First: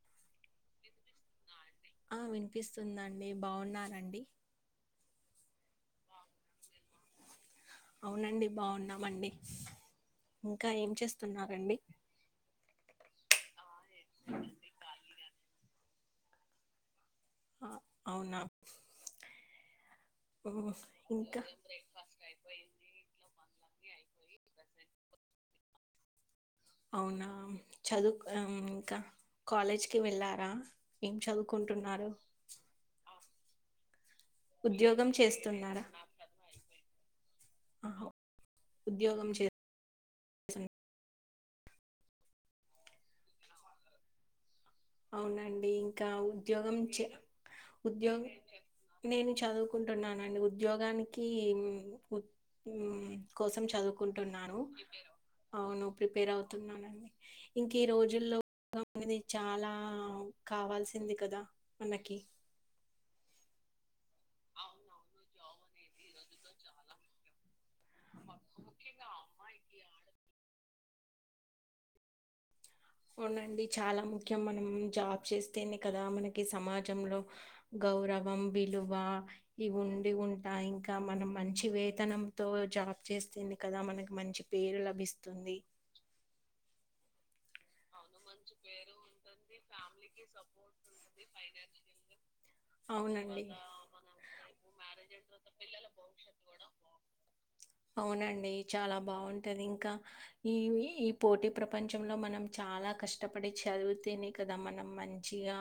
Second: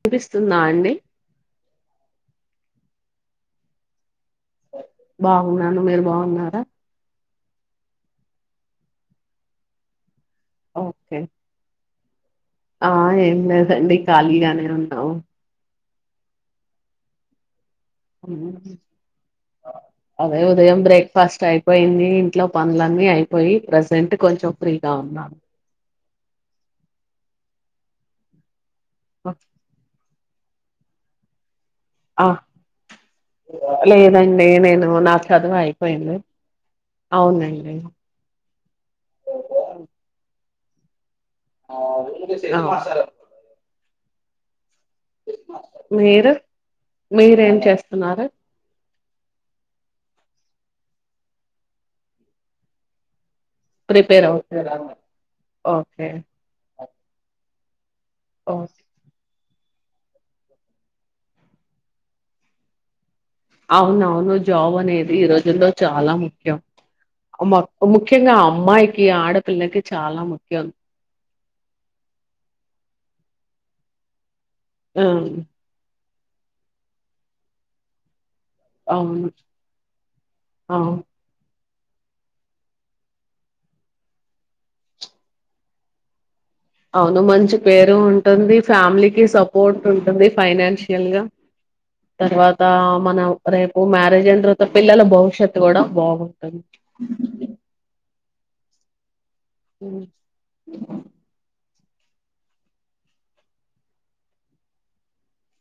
చూపిస్తుంద అండి వినిపిస్తుందండి బాగున్ననండి బాగున్నాను మీరు బాగున్నారా అవునండి బాగున్నామండి ఇంకా ఏం ఓకే చేస్తున్నారండి ఆ ఎన్న డి కళగానే ఉన్నా ఆ, అ అవునా అదే ఉమ్, ఉదయం ఇంకా బ్రేక్ఫాస్ట్ అయిపోయింది ఇంట్లో పనులన్నీ అయిపోయి పోయి ప్రజెంట్ కొంచెం ఫ్రీగా ఉన్నాను అవునా చదువు ఇంకా కాలేజ్ కి వెళ్ళారా ఏం చదువు కుంటున్నారు అలా డి నేను నా చదువు చేస్తున్నారా అయిపోయింది అవునండి ఆహా, స ఆ అవునండి ఇంకా మీరు ఉద్యోగం మీరేం ఉద్యోగం చేస్తున్నారు నేను చదువుకుంటున్నానండి ఉ ఉద్యోగానికి కోసం ప్రిపేర్ చదువుకుంటున్నాను అవుతున్నారు అవును ఓకే ప్రిపేర్ అవుతున్నానండి ఇంక ఈ రోజుల్లో ఓకే అనేది చాలా ఆ కావాల్సింది కదా మనకి అవునవును జాబ్ అనేది ఈరోజు లో చాలా ముఖ్యం ముఖ్యంగా అమ్మాయికి ఆడపిల్లకి చాలా ముఖ్యం అవునండి చాలా ము ముఖ్యము మనం ఆ జాబ్ చేస్తేనే కదా మనకి ఈ సమాజంలో గౌరవం విలువ అవును ఇవి ఉండి ఉంటాయి ఇంకా అవును మనం మంచి మంచి వేతనంతో జాబ్ చేస్తుంది కదా మనకి మంచి పేరు లభిస్తుంది అవును మంచి పేరు ఉంటుంది ఫ్యామిలీకి స సపోర్ట్ ఉంటుంది ఫైనాన్షియల్ గా తర్వాత మనం అవునండి రేపు మ్యారేజ్ అయిన తర్వాత పిల్లల భవిష్యత్తు కూడా బాగుంటది ఈ చాలా బాగుంది ఉంటది ఇంకా ఇవి ఈ పోటీ ప్ర ప్రపంచంలో మనం చాలా కష్టపడి చదివితేనే కదా మనం మంచిగా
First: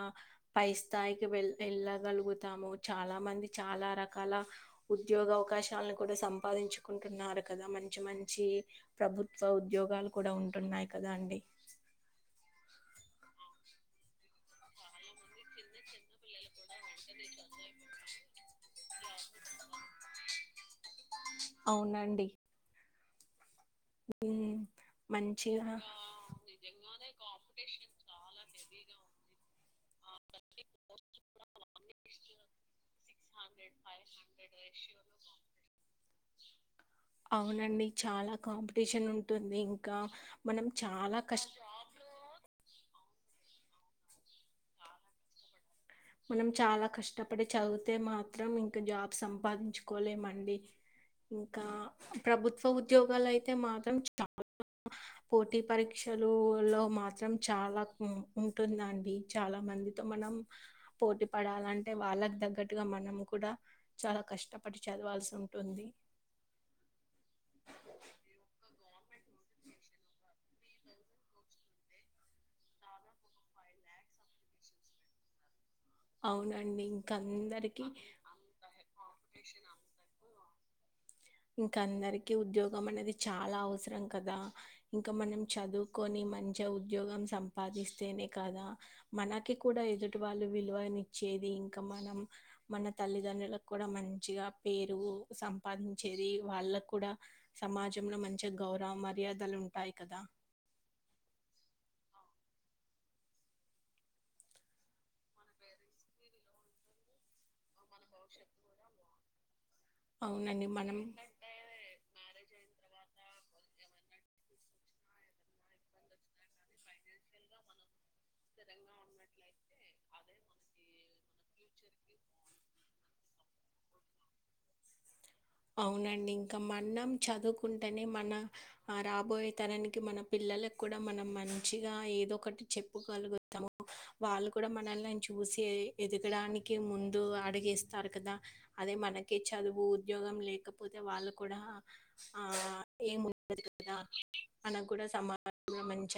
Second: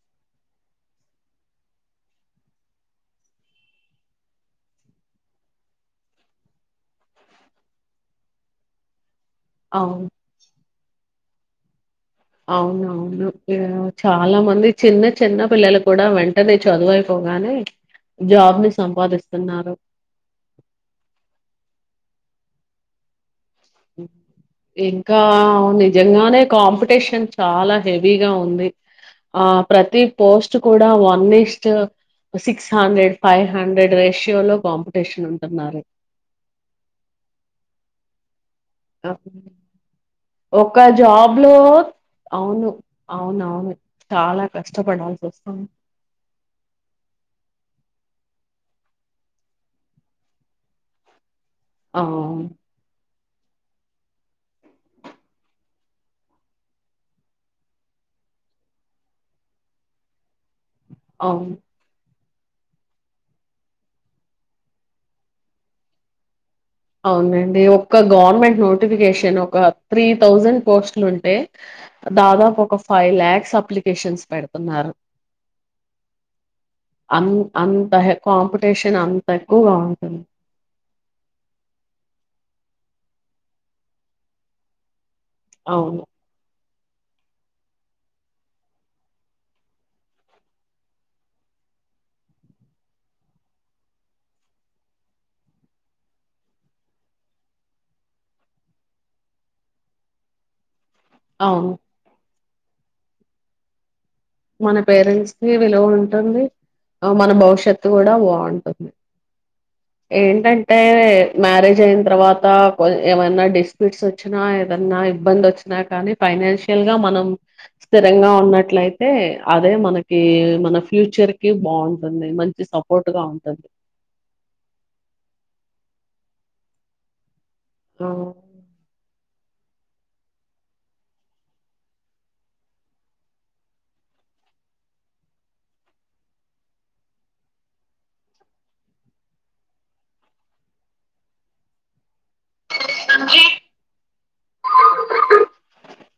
పై స్థాయికి వెళ్ వెళ్ళగలుగుతాము చాలా మంది చాలా రకాల ఉద్యోగ అవకాశాలను కూడా సంపాదించుకుంటున్నారు కదా మంచి మంచి ప్రభుత్ త్వ అవును ఉద్యోగాలు కూడా ఉంటున్నాయి కదాండి అవునవును చాలా మంది చిన్న చిన్న పిల్లలు కూడా వెంటనే చదువుయిపోగానే జాబ్ ని సంపాదిస్తున్నారు అవునండి ఉమ్ ఇంకా మంచిగా నిజంగానే కాంపిటీషన్ చాలా హెవీగా ఉంది ఆ ప్రతి పోస్ట్ కూడా వన్స్ట్ six hundred five hundred ratio లో కాంపిటీషన్ ఉంటున్నారు అవునండి చాలా కాంపిటీషన్ ఉంటుంది ఇంకా మనం ఒక చాలా జాబ్ లో కష్టం అవును అవునవును చాలా కష్టపడాల్సి వస్తాంది మనం చాలా కష్టపడి చదివితే మాత్రం ఇంకా జాబ్ సంపాదించుకోలేమండి ఇంకా ఆ ప్రభుత్వ ఉద్యోగాలు అయి అయితే మాత్రం చాలా పోటీ పరీక్షలు లో మాత్రం చాలా ఉంటుందండి చాలా మందితో మనం పోటీ అవును పడాలంటే వాళ్ళకి తగ్గట్టుగా మనం కూడా చాలా కష్టపడి చదవాల్సి ఉంటుంది అవునండి ఒక్క గవర్నమెంట్ నోట్ టిఫికేషన్ ఒక త్రీ థౌజండ్ పోస్ట్లు ఉంటే దాదాపు ఒక ఫైవ్ ల్యాక్స్ అప్లికేషన్స్ పెడుతున్నారు అవునండి ఇంక ఆన్ అందరికీ అంత కాంపిటీషన్ అంత ఎక్కువగా ఉంటుంది ఇంకా అందరికిీ ఉద్యోగం అనేది చాలా అవసరం కదా ఇంకా మనం అవును చదువుకొని మం ఉద్యోగం సంపాదిస్తేనే కదా మనకి కూడా ఎదుటి వాళ్ళు విలువనిచ్చేది ఇంకా మనం మన తల్లిదండ్రులకు కూడా మంచిగా పేరు సంపాది చేరి వాళ్ళకు కూడా సమాజంలో మంచి గౌరవ మర్యాదలు ఉంటాయి కదా అవును మన పేరెంట్స్ నీ విలువ ఉంటుంది మన భవిష్యత్తు కూడా బాగుంటుంది అవునండి ఏంటంటే మనం మ్యారేజ్ అయినా తర్వాత కొ ఏమన్నా డిస్ప్యూట్స్ వచ్చినా ఏదన్నా ఇబ్బంది వచ్చినా కానీ ఫైనాన్షియల్ గా మనం స్థిరంగా ఉన్నట్లయితే అంటే అదే మనకి మన ఫ్యూచర్ కి బావుంటుంది మంచి సపోర్ట్గా ఉంటుంది అవునండి ఇంకా మన్నం చదువు కుంటేనే ఆ, మన ఆ రాబోయే తరానికి మన పిల్లలకి కూడా మనం మంచిగా ఏదో ఒకటి చెప్పుగలుగుతాము వాళ్ళు కూడా మనల్నిని చూసి ఎదగడానికి ముందు అడిగేస్తారు కదా అదే మనకి చదువు ఉద్యోగం లేకపోతే వాళ్ళు కూడా ఆ ఏమి ఉండదు కదా మనకు కూడా సమాజంలో మంచ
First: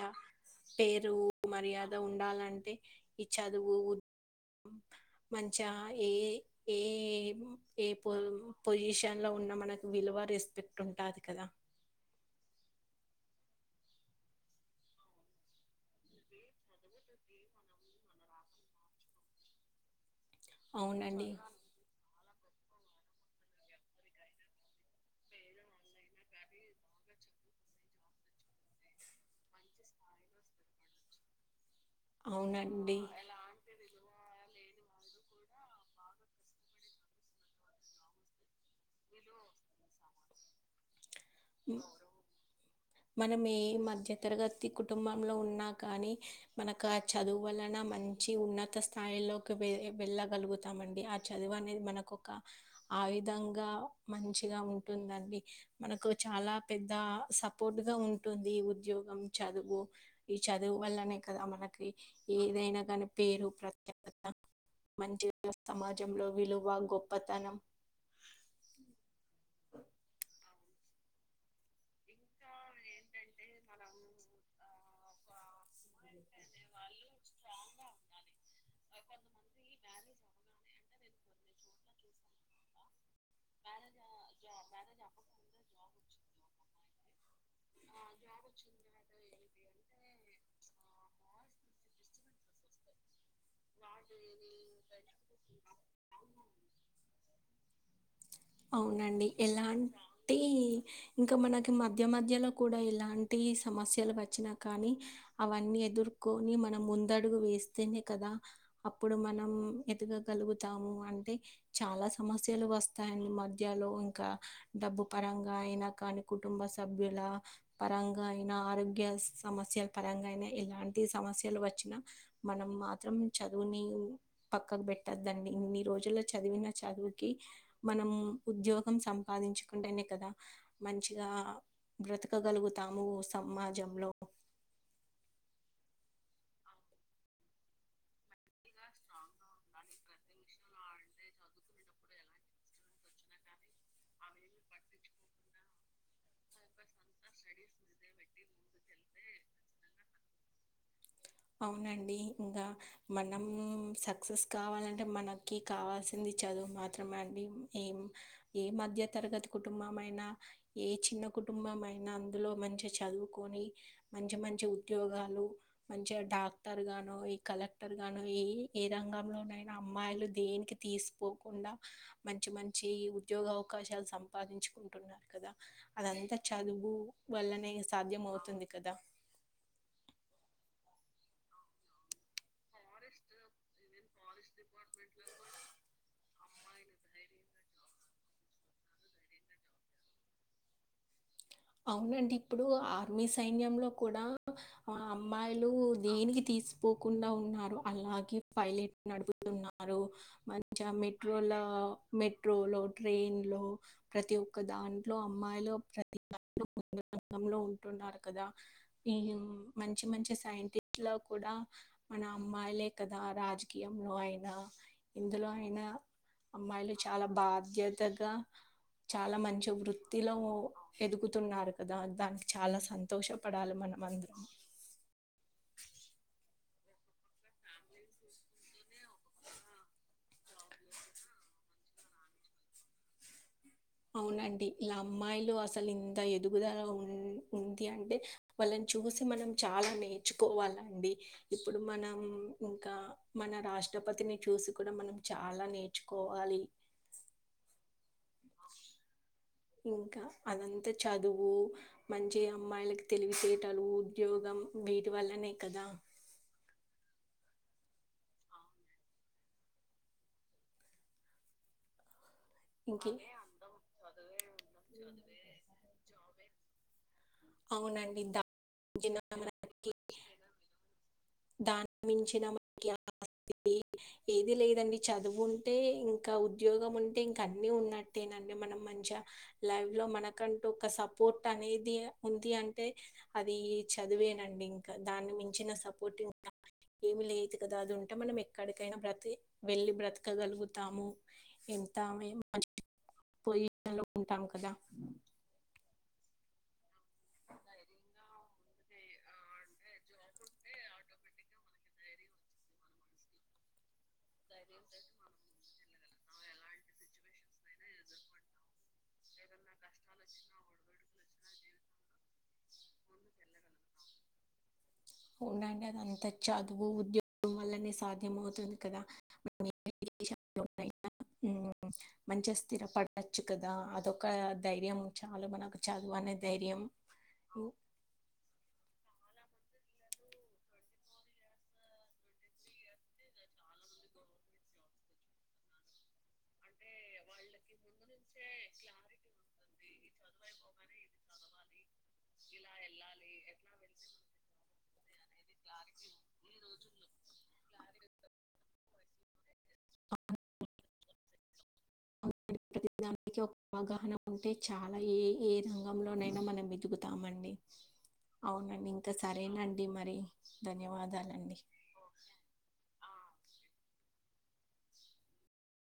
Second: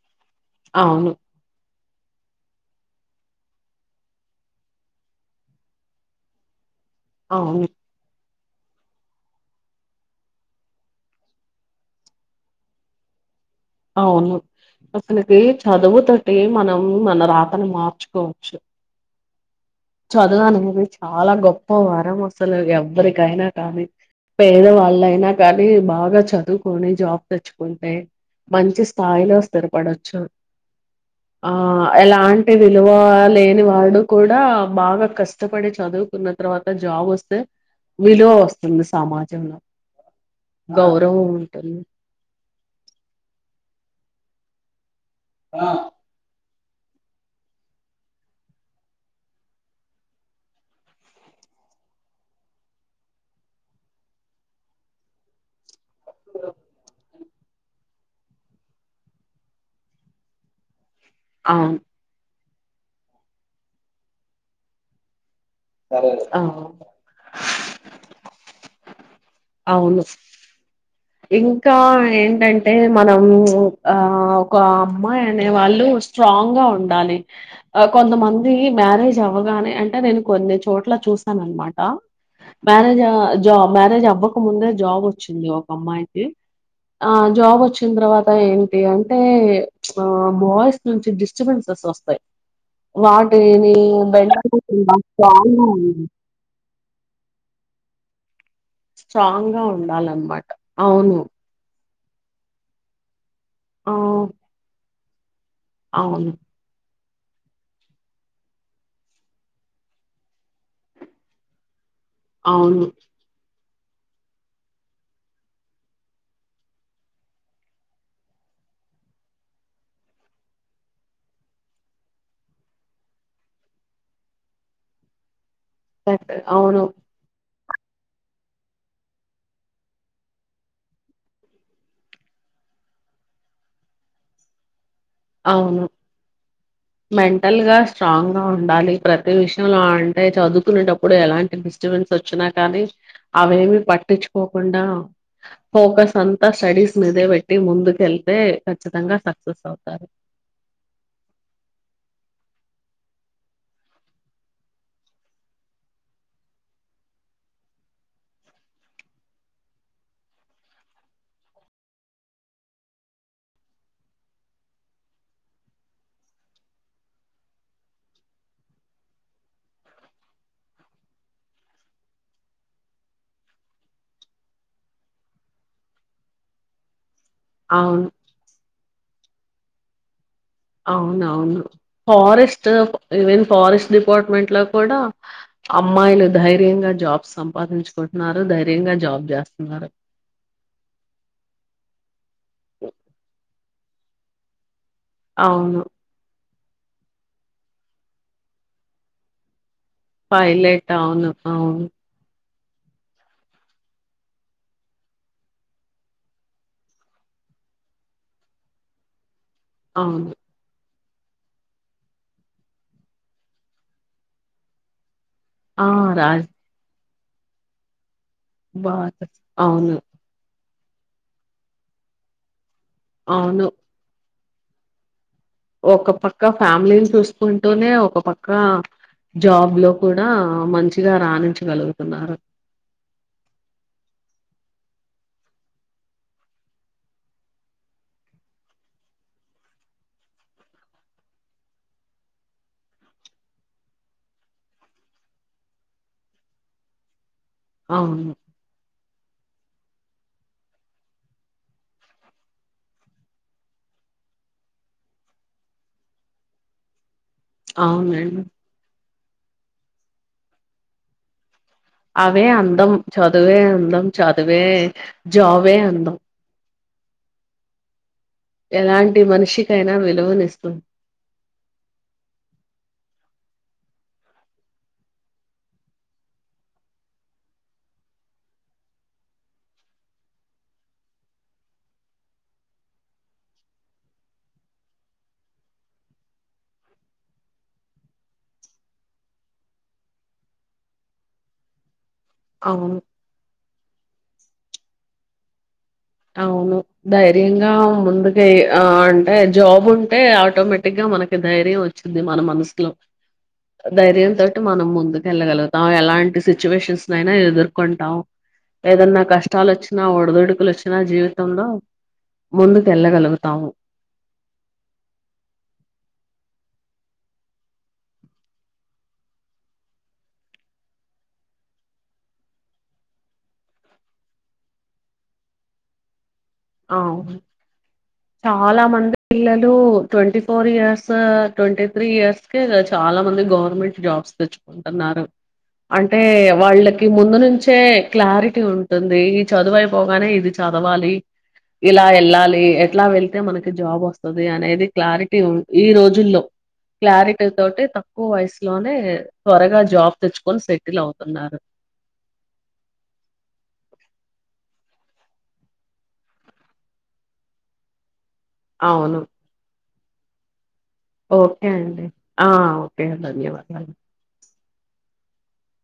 అవును పేరు మర్యాద ఉండాలంటే ఈ చదువు ఉ మంచిగా ఏ ఏ అవును ఏపోల్ పొజిషన్ లో ఉన్న మనకు విలువ రెస్పెక్ట్ ఉంటాది కదా అవును అసలికి చదువు తోటే మనం మన రాతను మార్చుకోవచ్చు చదవనేది అవునండి చాలా గొప్ప వరం వ అసలు ఎవ్వరికైనా గానీ పేదవాళ్ళైనా గానీ బాగా చదువుకొని జాబ్ తెచ్చుకుంటే మంచి స్థాయిలో స్థిరపడచ్చు ఆ ఎలాంటి విలువ అవునండి లేని వాడు కూడా బాగా కష్టపడి చదువుకున్న తర్వాత జాబ్ వస్తే విలువ వస్తుంది సమాజంలో గౌరవ మనం ఇ మధ్య తరగతి కు కుటుంబంలో ఉన్నా కానీ మనకు ఆ చదువు వలన మంచి ఉన్నత స్థాయిలోకి వె వెళ్లగలుగుతామండి ఆ చదువు అనేది మనకు ఒక ఆయుధంగా. మంచిగా ఉంటుందండి మనకు చాలా పెద్ద సపోర్ట్ గా ఉంటుంది ఉద్యోగం చదువు ఈ చదువు వల్లనే కదా అవును మనకి ఏదైనా కానీ పేరు ప్రత్యేకత మంచి సమాజంలో ఆ విలువ గొప్పతనం అవును ఇంకా ఏంటంటే మనం ఆ ఒక అమ్మాయి అనే వాళ్ళు స్ట్రాంగ్ గా ఉండాలి కొంతమంది మ్యారేజ్ అవ్వగానే అంటే నేను కొన్ని చోట్ల చూసాను అన్నమాట మ్యారేజ్ జా మ్యారేజ్ అవ్వకముందే జాబ్ వచ్చింది అమ్మాయికి ఆ జాబ్ వచ్చిన తర్వాత ఏంటి అంటే ఆ బాయ్స్ నుంచి డిస్టర్బెన్సెస్ వస్తాయి వాటిని బెండ్ అవ్వకుండా స్ట్రాంగ్ గా ఉండాలి అవునండి స్ట్రాంగ్ గా ఎలాంటే ఉండాలన్నమాట అవును ఇంకా మనకి మ మధ్య మధ్యలో కూడా ఇలాం టి ఆ సమస్యలు వచ్చినా కానీ అవన్నీ అవును ఎదుర్కొని మనం ము దు అడుగు వేస్తేనే కదా అప్పుడు మనం ఎదుగగలుగుతాము అంటే చాలా సమస్యలు అవును వస్తాయండి మ జలో ఇంకా డబ్బు పరంగా అయినా కానీ కుటుంబ సభ్యుల పరంగా అయినా ఆరోగ్య సమస్యల పరంగా అయినా ఇలాంటి సమస్యలు వచ్చినా మనం మాత్రం చదువుని పక్కకు పెట్టద్దాన్ని ఇన్ని రోజుల్లో కరెక్ట్. చదివిన అవును చదువుకి మనం ఉద్యోగ సంపాదించుకుంటేనే కదా మంచిగా బ్రతకగలుగుతాము సమాజంలో అవును మెంటల్ గా స్ట్రాంగ్గా ఉండాలి ప్రతి విషయంలో అంటే చదువుకునేటప్పుడు ఎలాంటి డిస్టబెన్స్ వచ్చినా కానీ అవేమి పట్టించుకోకుండా ఫోకస్ అంతా స్టడీస్ మీదే పెట్టి ముందుకెళ్తే ఖచ్చితంగా సక్సెస్ అవుతారు అవునండి ఇంకా మనం సక్సెస్ కావాలంటే మనకి కావాల్సింది చదువు మాత్రమే అండి ఏం ఏ మధ్య తరగతి కుటుంబం అయినా ఏ చిన్న కుటుంబం అయినా అందులో మంచిగా చదువుకొని మంచి మంచి ఉద్యోగాలు మంచిగా డాక్టర్ గానో ఈ కలెక్టర్ గానో ఏ ఏ రంగంలో ఉనైనా అమ్మాయిలు దేనికి తీసిపోకుండా మంచి మంచి ఉద్యోగ అవకాశాలు సంపాదించుకుంటున్నారు కదా అదంతా చదువు వల్లనే అవును. సాధ్యం అవుతుంది కదా అవునవును ఫారెస్ట్ ఈవెన్ ఫారెస్ట్ డిపార్ట్మెంట్ లో కూడా అమ్మాయిలు ధైర్యంగా జాబ్ సంపాదించుకుంటున్నారు ధైర్యంగా జాబ్ చేస్తున్నారు అవునండి. ఇప్పుడు ఆర్మీ సైన్యంలో కూడా అమ్మాయిలు అవును. దేనికి తీసు పోకుండా ఉన్నారు అలాగే పైలెట్ నడుపుతు న్నారు మంచి పైలట్ అవును. మెట్రోల అవును. మె రో లో ట్రైన్ లో ప్రతి ఒక్క దాంట్లో అమ్మాయిలు ప్ర [unintelligible] రంగంలో ఉంటున్నారు కదా ఈ మంచి అవును. మంచి సైంటిస్ ఇట్ లో కూడా మన అమ్మాయిలే కదా రాజకీయంలో అయినా ఇందులో అయినా ఆ! రాజ్ అమ్మాయిలు చాలా బాధ్యత గా బాత్ చాలా మంచి అవును. వృత్తిలో ఎదుగుతున్నారు కదా దానికి చాలా అవును. సంతోషపడాలి మనమ అందరం ఒక పక్క ఫ్యామిలీని చూసుకుంటూనే ఒక పక్క జాబ్ లో కూడా మంచిగా రాణించగలుగుతున్నారు అవునండి ఇలా అమ్మాయిలు అసలు ఇంత ఎదుగుదల ఉ ఉంది అంటే వాళ్ళని చూసి మనం చాలా నేర్చుకోవాలండి ఇప్పుడు మనం ఇంకా మన రాష్ట్రపతిని చూసి కూడా మనం చాలా నేర్చుకోవాలి అవును ఇంకా అదంతా చదువు మంచి అమ్మాయిలకి తెలివితేటలు ఉద్యోగం వీటి వల్లనే కదా అవునండి అవే అందం ఇంకే చదువే అందం చదువే జాబే అందం అవునండి దా ఎలాంటి మనిషికైనా విలువనిస్తుంది దానికి మించిన మనకి ఏది లేదండి చదువు ఉంటే ఇంకా ఉద్యోగం ఉంటే ఇంకా అన్ని ఉన్నట్టేనండి మనం మంచిగా లైఫ్ లో మనకంటూ ఒక సపోర్ట్ అనేది ఉంది అంటే అది చదివేనండి ఇంకా దాన్ని మించిన సపోర్ట్ ఇంకా ఏమి లేదు కదా అది ఉంటే మనం ఎక్కడికైనా బ్రతి వెళ్ళి బ్రతకగలుగుతాము ఎంతామే అవును అలో ఉంటామ్ క అవును ధైర్యంగా ముందుకు అంటే జాబ్ ఉంటే ఆటోమేటిక్గా మనకి ధైర్యం వచ్చింది మన మనసులో ధైర్యం తోటి మనం ముందుకు వెళ్ళగలుగుతాం ఎలాంటి సిచ్యువేషన్స్ అయినా ఎదుర్కొంటాం ఏదన్నా కష్టాలు వచ్చినా ఒడదుొడుకులు వచ్చినా క్షణ జీవితంలో ముందుకు వెళ్ళగలుగుతాము ఉవునండి అద అంత చదువు ఉద్యోగం వల్లనే సాధ్యం అవుతుంది కదా మన మంచిగా స్థిరపడచ్చు కదా అదొక ధైర్యం చాలు మనకు చదువు అనేది అ చాలా మంది పిల్లలు వాు twenty four years twenty three years క చాలా మంది గవర్నమెంట్ జాబ్స్ తెచ్చుకుంటున్నారు అంటే వాళ్ళకి ముందు నుంచే క్లారిటీ ఉంటుంది ఈ చదువైపోగానే ఇది చదవాలి ఇలా వెళ్ళాలి ఎట్లా వెళ్తే మనకి జాబ్ వస్తుంది అనేది క్లారిటీ ఈ రోజుల్లో క్లారిటీ తోటి తక్కువ వయసు లో వ త్వరగా జాబ్ తెచ్చుకొని స వలు అవుతున్నారు ప్రతిదానికి ఒక అవగాహన ఉంటే చాలా ఏ ఏ రంగంలోనైనా మనం వెతుకుతామండి అవునండి ఇంకా అవును సరేనండి ది మారీ ఓకే అండి ఆ ఓకే ధన్యవాదాలు